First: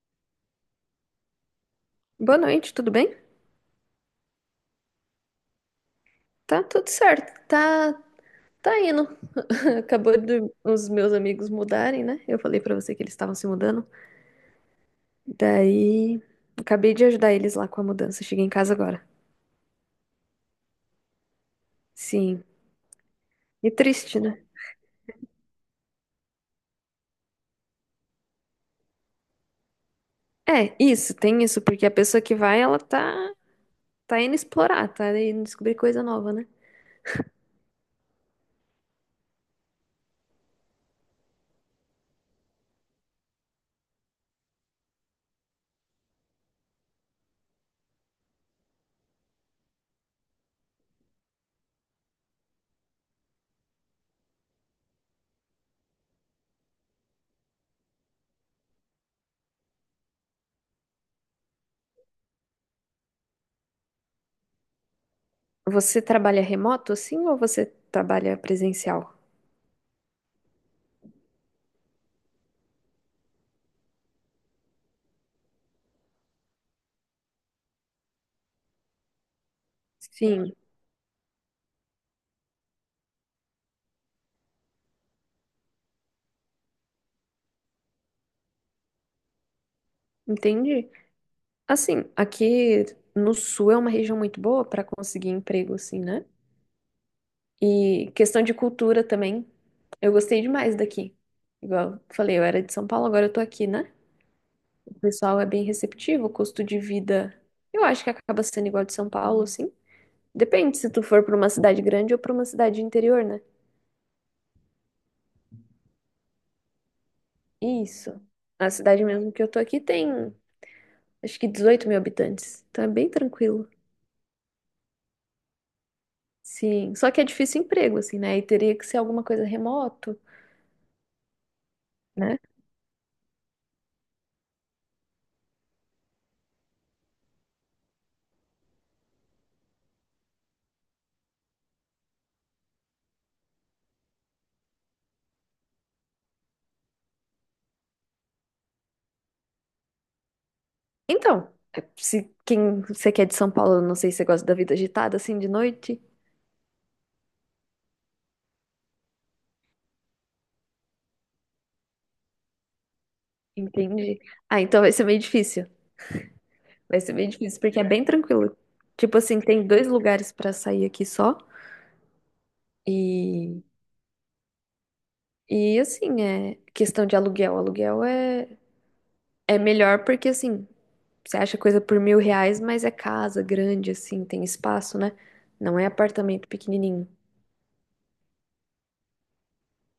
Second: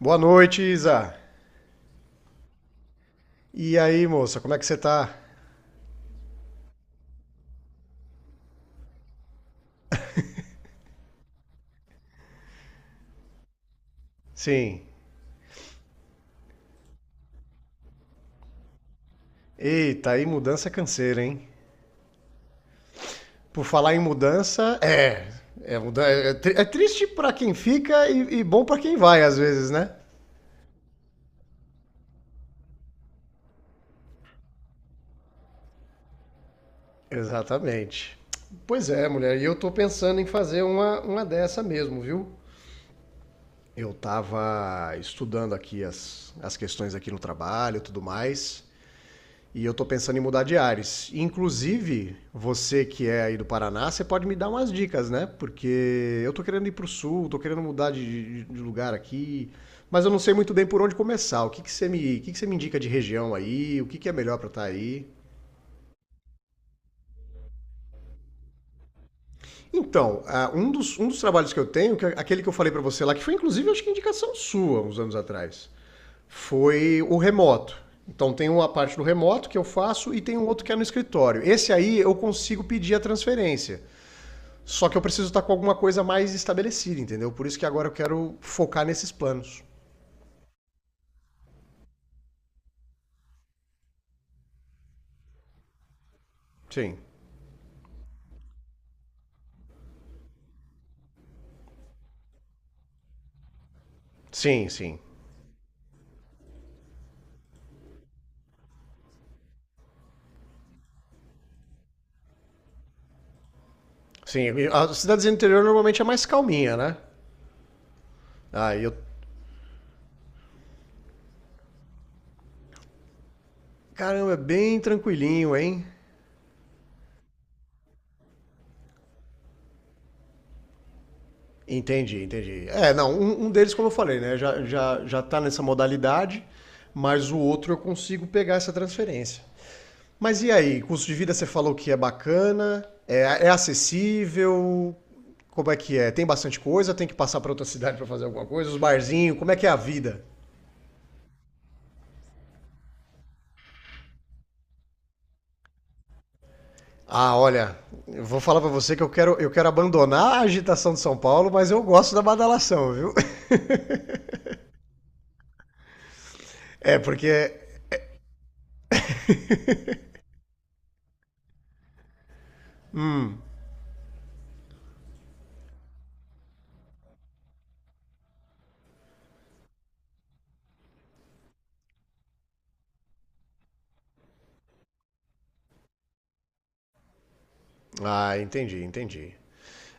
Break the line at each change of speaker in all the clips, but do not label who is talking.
Boa noite, Isa.
Boa noite, tudo bem?
E aí, moça, como é que você tá?
Tá tudo certo, tá, tá indo. Acabou de os meus amigos mudarem, né? Eu falei pra você que eles estavam se mudando.
Sim.
Daí, acabei de ajudar eles lá com a mudança. Cheguei em casa agora.
Eita, aí mudança é canseira, hein?
Sim.
Por
E
falar em
triste, né?
mudança, é. É triste pra quem fica e bom pra quem vai, às vezes, né?
É, isso, tem isso, porque a pessoa que vai, ela tá, tá indo explorar, tá indo descobrir coisa nova, né?
Exatamente. Pois é, mulher, e eu tô pensando em fazer uma dessa mesmo, viu? Eu tava estudando aqui as questões aqui no trabalho e tudo mais. E eu tô pensando em mudar de ares. Inclusive, você que é aí do Paraná, você pode me dar umas dicas, né? Porque eu tô querendo ir pro sul, tô querendo mudar de lugar aqui, mas eu não sei muito bem por onde começar. O que que você me indica de região aí? O que que é melhor pra estar aí?
Você trabalha remoto, assim, ou você trabalha presencial?
Então, ah, um dos trabalhos que eu tenho, que é aquele que eu falei pra você lá, que foi inclusive acho que indicação sua uns anos atrás, foi o remoto. Então tem uma parte do remoto que eu faço e tem um
Sim,
outro que é no escritório. Esse aí eu consigo pedir a transferência. Só que eu preciso estar com alguma coisa mais estabelecida, entendeu? Por isso que agora eu quero focar nesses planos.
entendi. Assim, aqui no sul é uma região muito boa pra conseguir emprego, assim, né?
Sim.
E questão de cultura também, eu gostei demais daqui. Igual eu falei, eu era de São Paulo, agora eu tô aqui, né?
Sim,
O
sim.
pessoal é bem receptivo, o custo de vida, eu acho que acaba sendo igual de São Paulo, assim. Depende se tu for pra uma cidade grande ou pra uma cidade de interior, né?
Sim. As cidades do interior normalmente é mais calminha, né?
Isso. A
Ah, eu.
cidade mesmo que eu tô aqui tem, acho que 18 mil habitantes, então é bem tranquilo.
Caramba, é bem tranquilinho, hein?
Sim, só que é difícil emprego, assim, né? E teria que ser alguma coisa remoto,
Entendi,
né?
entendi. É, não, um deles, como eu falei, né? Já tá nessa modalidade, mas o outro eu consigo pegar essa transferência. Mas e aí, custo de vida você falou que é bacana, é, é acessível, como é que é? Tem bastante coisa, tem que passar para outra cidade para fazer alguma coisa, os barzinhos, como é que é a vida?
Então, é, se quem você quer de São Paulo, eu não sei se você gosta da vida agitada assim de noite,
Ah, olha, eu vou falar para você que eu quero abandonar a agitação de São Paulo, mas eu gosto da badalação, viu?
entende? Ah, então vai ser meio difícil.
É
Vai ser meio
porque...
difícil porque é bem tranquilo. Tipo assim, tem dois lugares pra sair aqui só e assim, é questão de aluguel. Aluguel é melhor porque assim, você acha coisa por R$ 1.000, mas é casa grande assim, tem espaço, né? Não é apartamento pequenininho.
Ah, entendi, entendi.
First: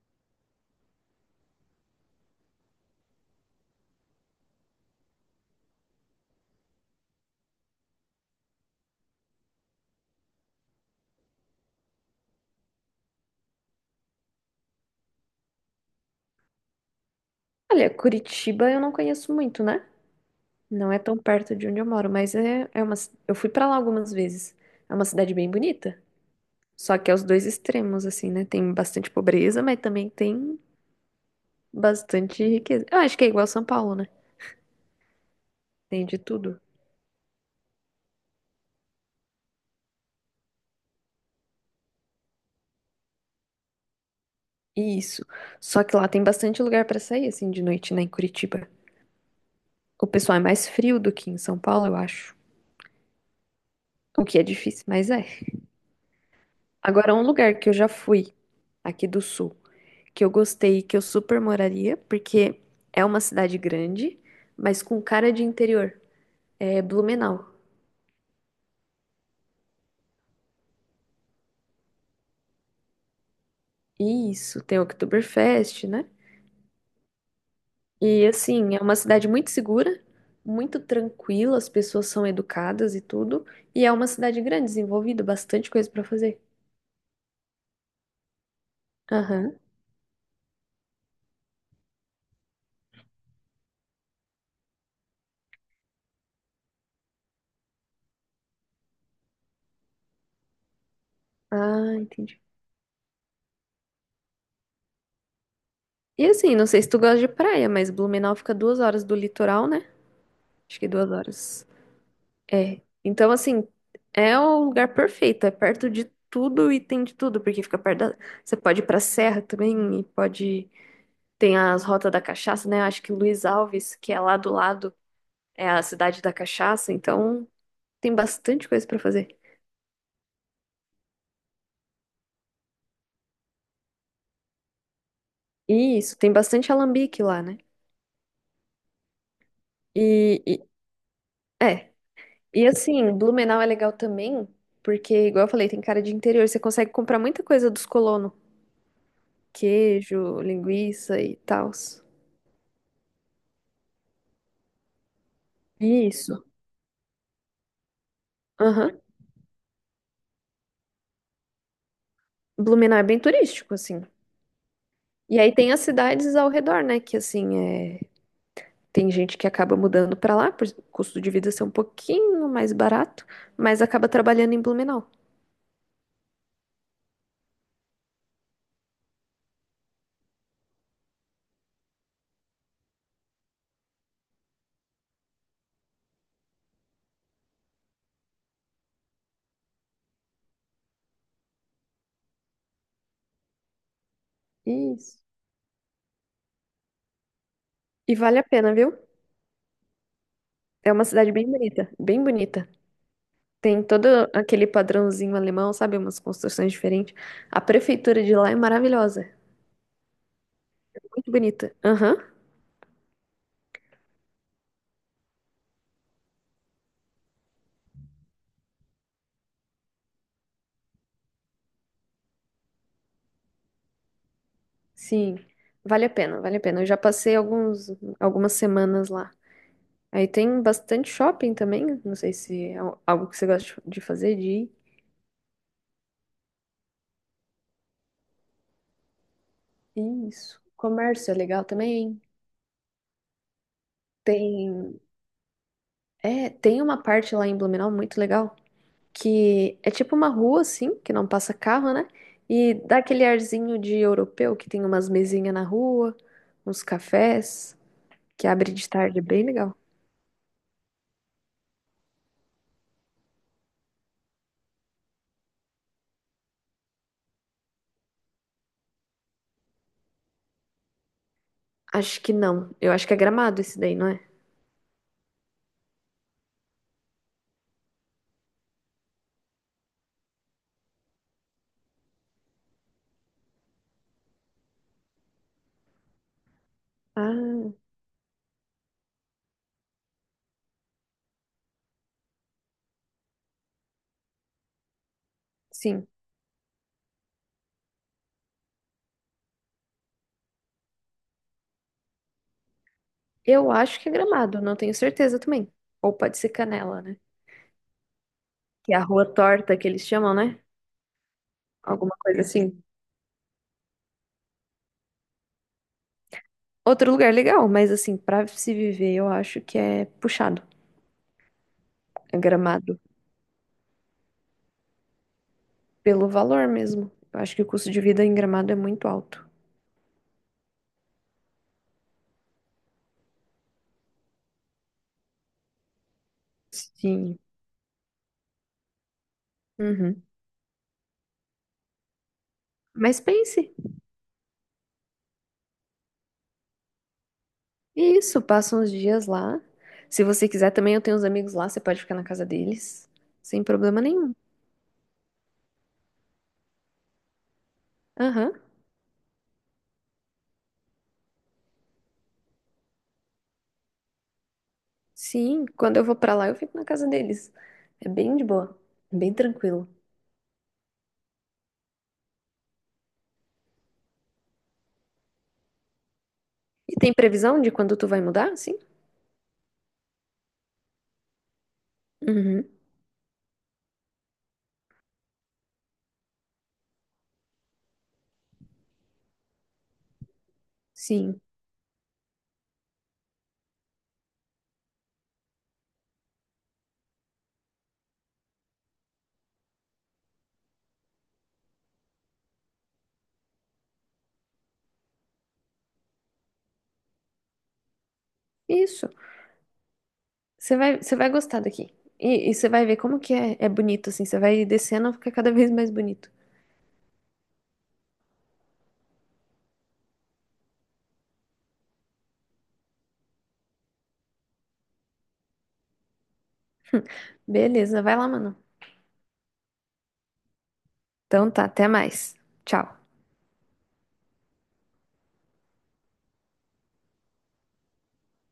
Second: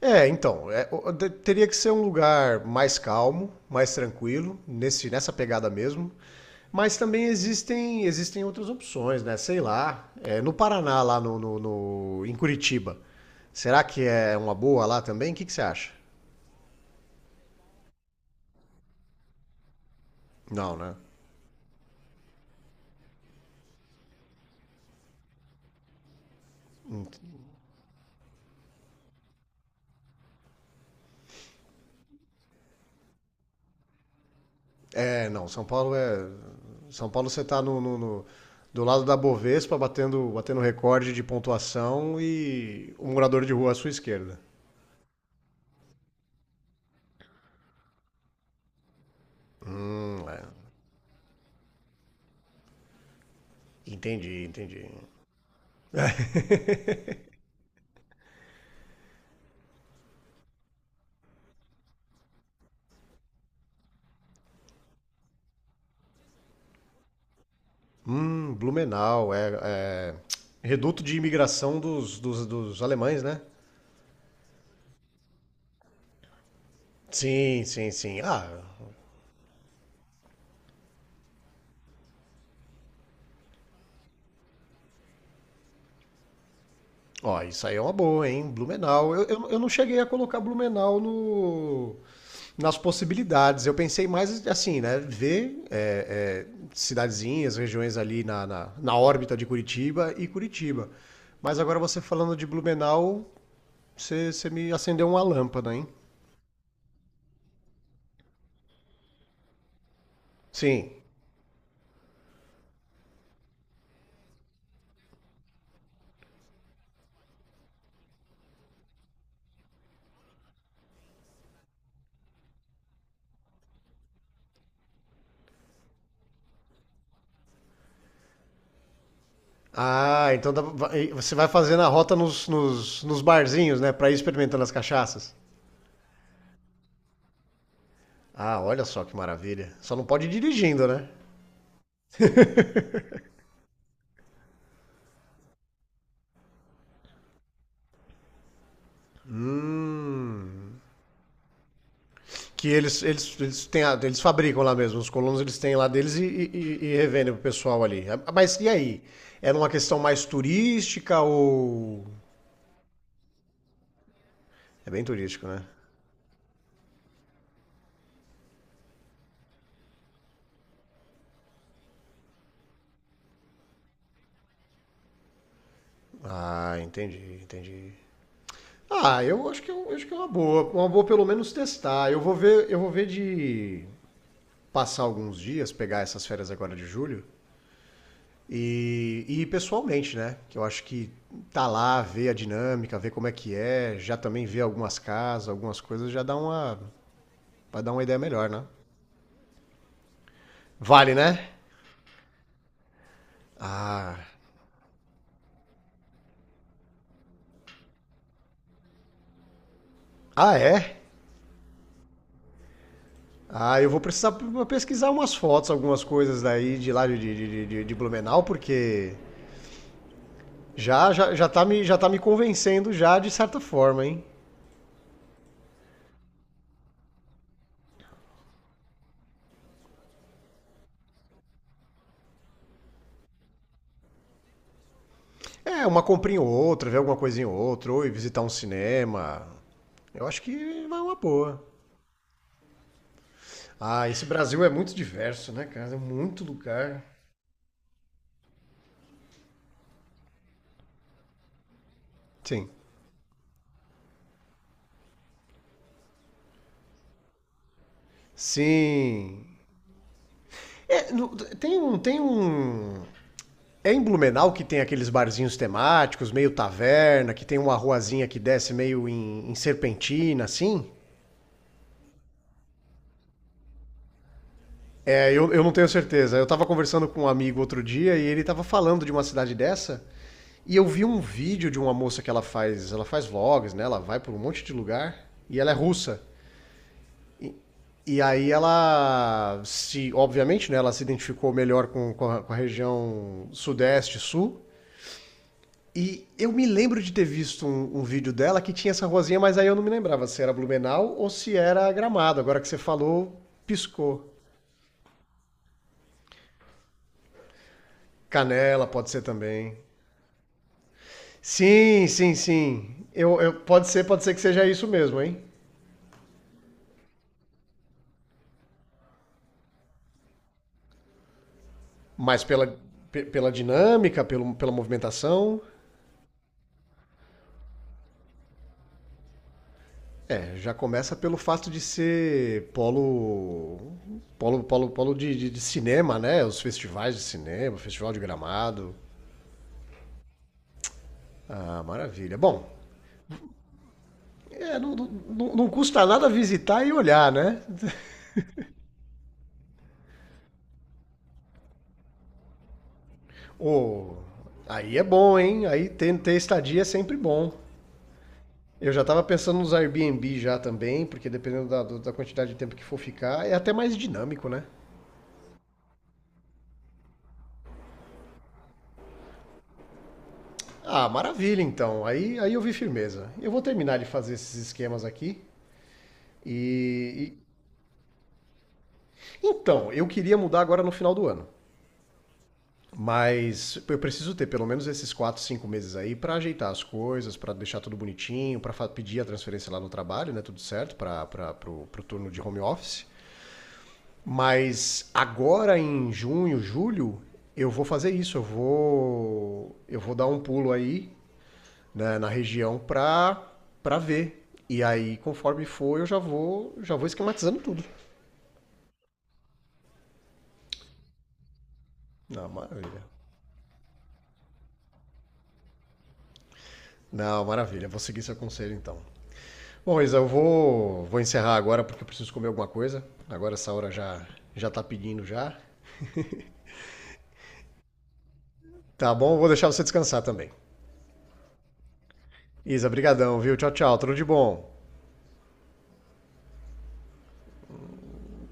É, então, é, teria que ser um lugar mais calmo, mais tranquilo, nesse, nessa pegada mesmo. Mas também existem outras opções, né? Sei lá, é, no Paraná, lá em Curitiba, será que é uma boa lá também? O que você acha?
Olha, Curitiba eu não conheço muito, né?
Não,
Não
né?
é tão perto de onde eu moro, mas é uma. Eu fui pra lá algumas vezes. É uma cidade bem bonita. Só que é os dois extremos, assim, né? Tem bastante pobreza, mas também tem bastante riqueza. Eu acho que é igual São Paulo, né?
É, não, São Paulo
Tem de
é...
tudo.
São Paulo você tá do lado da Bovespa, batendo recorde de pontuação e o morador de rua à sua esquerda.
Isso. Só que lá tem bastante lugar pra sair, assim, de noite, né? Em Curitiba. O pessoal
É.
é mais frio do que em São Paulo, eu acho. O que
Entendi,
é
entendi.
difícil, mas é. Agora, um lugar que eu já fui aqui do sul. Que eu gostei, que eu super moraria, porque é uma cidade grande, mas com cara de interior. É Blumenau.
Blumenau, é, é reduto de imigração dos alemães, né?
E isso, tem Oktoberfest, né?
Sim, sim, sim.
E
Ah,
assim, é uma cidade muito segura, muito tranquila, as pessoas são educadas e tudo, e é uma cidade grande, desenvolvida, bastante coisa pra fazer.
ó, isso aí é uma boa, hein? Blumenau. Eu, eu,
Aham.
eu não cheguei a colocar Blumenau no, nas possibilidades. Eu pensei mais assim, né? Ver é, é, cidadezinhas, regiões ali na órbita de Curitiba e Curitiba. Mas agora
Ah,
você falando
entendi.
de Blumenau, você me acendeu uma lâmpada, hein?
E assim, não sei se tu gosta de praia, mas Blumenau fica 2 horas do litoral, né? Acho que
Sim.
2 horas. É. Então, assim, é o lugar perfeito. É perto de tudo e tem de tudo, porque fica perto da... Você pode ir pra serra também e pode... Tem as rotas da cachaça, né? Acho que Luiz Alves, que é lá do lado, é a cidade da cachaça. Então, tem bastante coisa pra fazer.
Ah, então você vai fazendo a rota nos barzinhos, né? Pra ir experimentando as cachaças.
E isso, tem bastante alambique lá, né?
Ah, olha só que maravilha. Só não pode ir
E, e-
dirigindo, né?
é. E assim, Blumenau é legal também, porque, igual eu falei, tem cara de interior. Você consegue comprar muita coisa dos colonos. Queijo,
Hum.
linguiça e tal.
Que eles eles fabricam lá mesmo. Os colonos eles têm lá deles e,
Isso.
e, e- e revendem pro pessoal ali. Ah, mas e
Aham.
aí? Era uma questão mais turística ou.
Blumenau é bem turístico, assim.
É bem
E
turístico,
aí
né?
tem as cidades ao redor, né? Que assim, é... tem gente que acaba mudando pra lá, por o custo de vida ser um pouquinho mais barato, mas acaba trabalhando em Blumenau.
Ah, entendi, entendi. Ah, eu acho que, acho que é uma boa. Uma boa pelo menos testar. Eu vou ver de. Passar alguns dias, pegar essas férias agora de julho e ir pessoalmente, né? Que eu acho que tá lá, ver a dinâmica, ver como é que é, já também ver algumas
Isso.
casas, algumas coisas, já dá uma. Vai dar uma
E
ideia
vale a
melhor, né?
pena, viu? É uma
Vale,
cidade
né?
bem bonita, bem bonita. Tem todo
Ah.
aquele padrãozinho alemão, sabe? Umas construções diferentes. A prefeitura de lá é maravilhosa, é
Ah, é?
muito bonita. Aham,
Ah, eu vou precisar pesquisar umas fotos, algumas coisas daí de lá de Blumenau, porque já tá me convencendo já de certa forma, hein?
sim. Vale a pena, vale a pena. Eu já passei alguns, algumas semanas lá. Aí tem bastante shopping também. Não sei se é algo que você gosta de fazer, de
É, uma comprinha ou outra, ver alguma coisinha ou outra, ou ir visitar um cinema. Eu
ir.
acho
Isso.
que vai uma
Comércio é
boa.
legal também.
Ah, esse Brasil é muito
Tem,
diverso, né, cara? É muito
é, tem uma
lugar.
parte lá em Blumenau muito legal, que é tipo uma rua assim, que não passa carro, né?
Sim.
E dá aquele arzinho de europeu, que tem umas mesinhas na rua, uns cafés, que abre de tarde, é bem
Sim.
legal.
É, no- tem um. Tem um. É em Blumenau que tem aqueles barzinhos temáticos, meio taverna, que tem uma ruazinha que desce meio em serpentina, assim?
Acho que não. Eu acho que é Gramado esse daí, não é?
É, eu não tenho certeza. Eu tava conversando com um amigo outro dia e ele tava falando de uma cidade dessa. E eu vi um vídeo de uma moça que ela faz vlogs, né? Ela vai por um monte de lugar e ela é russa.
Ah,
E aí ela se, obviamente, né, ela se identificou melhor com a região sudeste, sul.
sim.
E eu me lembro de ter visto um vídeo dela que tinha essa rosinha, mas aí eu não me lembrava se era Blumenau ou se era Gramado. Agora que você falou,
Eu acho que é
piscou.
Gramado, não tenho certeza também. Ou pode ser Canela, né?
Canela
Que é a
pode ser
Rua
também.
Torta que eles chamam, né?
Sim,
Alguma
sim,
coisa assim.
sim. Pode ser, pode ser que seja isso mesmo, hein?
Outro lugar legal, mas assim, pra se viver, eu acho que é puxado. É
Mas pela,
Gramado.
pela dinâmica, pelo, pela movimentação,
Pelo valor mesmo. Eu acho que o custo de vida em Gramado é muito alto.
é, já começa pelo fato de ser polo polo de de cinema, né? Os festivais de
Sim.
cinema, festival de Gramado.
Uhum.
Ah, maravilha. Bom,
Mas pense,
é, custa nada visitar e olhar, né?
isso, passa uns dias lá. Se você quiser, também eu tenho uns amigos lá, você pode ficar na casa deles, sem problema
Ô,
nenhum.
aí é bom, hein? Aí ter estadia é sempre bom.
Aham.
Eu já estava pensando nos Airbnb já também, porque dependendo da quantidade de tempo que for ficar, é até mais dinâmico, né?
Sim, quando eu vou pra lá, eu fico na casa deles. É bem de boa, é bem tranquilo.
Ah, maravilha então. Aí eu vi firmeza. Eu vou terminar de fazer esses esquemas aqui. E,
E tem
e-
previsão de quando tu vai mudar? Sim.
Então, eu queria mudar agora no final do ano.
Uhum.
Mas eu preciso ter pelo menos esses 4, 5 meses aí pra ajeitar as coisas, pra deixar tudo bonitinho, pedir a transferência lá no trabalho, né? Tudo certo, para
Sim.
pro, pro turno de home office. Mas agora em junho, julho, eu vou fazer isso. Eu vou dar um pulo aí né, na região pra, pra ver. E aí, conforme for, eu já vou esquematizando tudo.
Isso. Você vai gostar daqui.
Não,
Você vai ver
maravilha.
como que é, é bonito, assim. Você vai descendo, fica cada vez mais bonito.
Não, maravilha. Vou seguir seu conselho então. Bom, Isa, eu vou encerrar agora porque eu preciso comer alguma coisa. Agora essa hora já, já tá pedindo já.
Beleza, vai lá, mano.
Tá bom, vou deixar você descansar também.
Então tá, até mais.
Isa,
Tchau.
brigadão, viu? Tchau, tchau. Tudo de bom.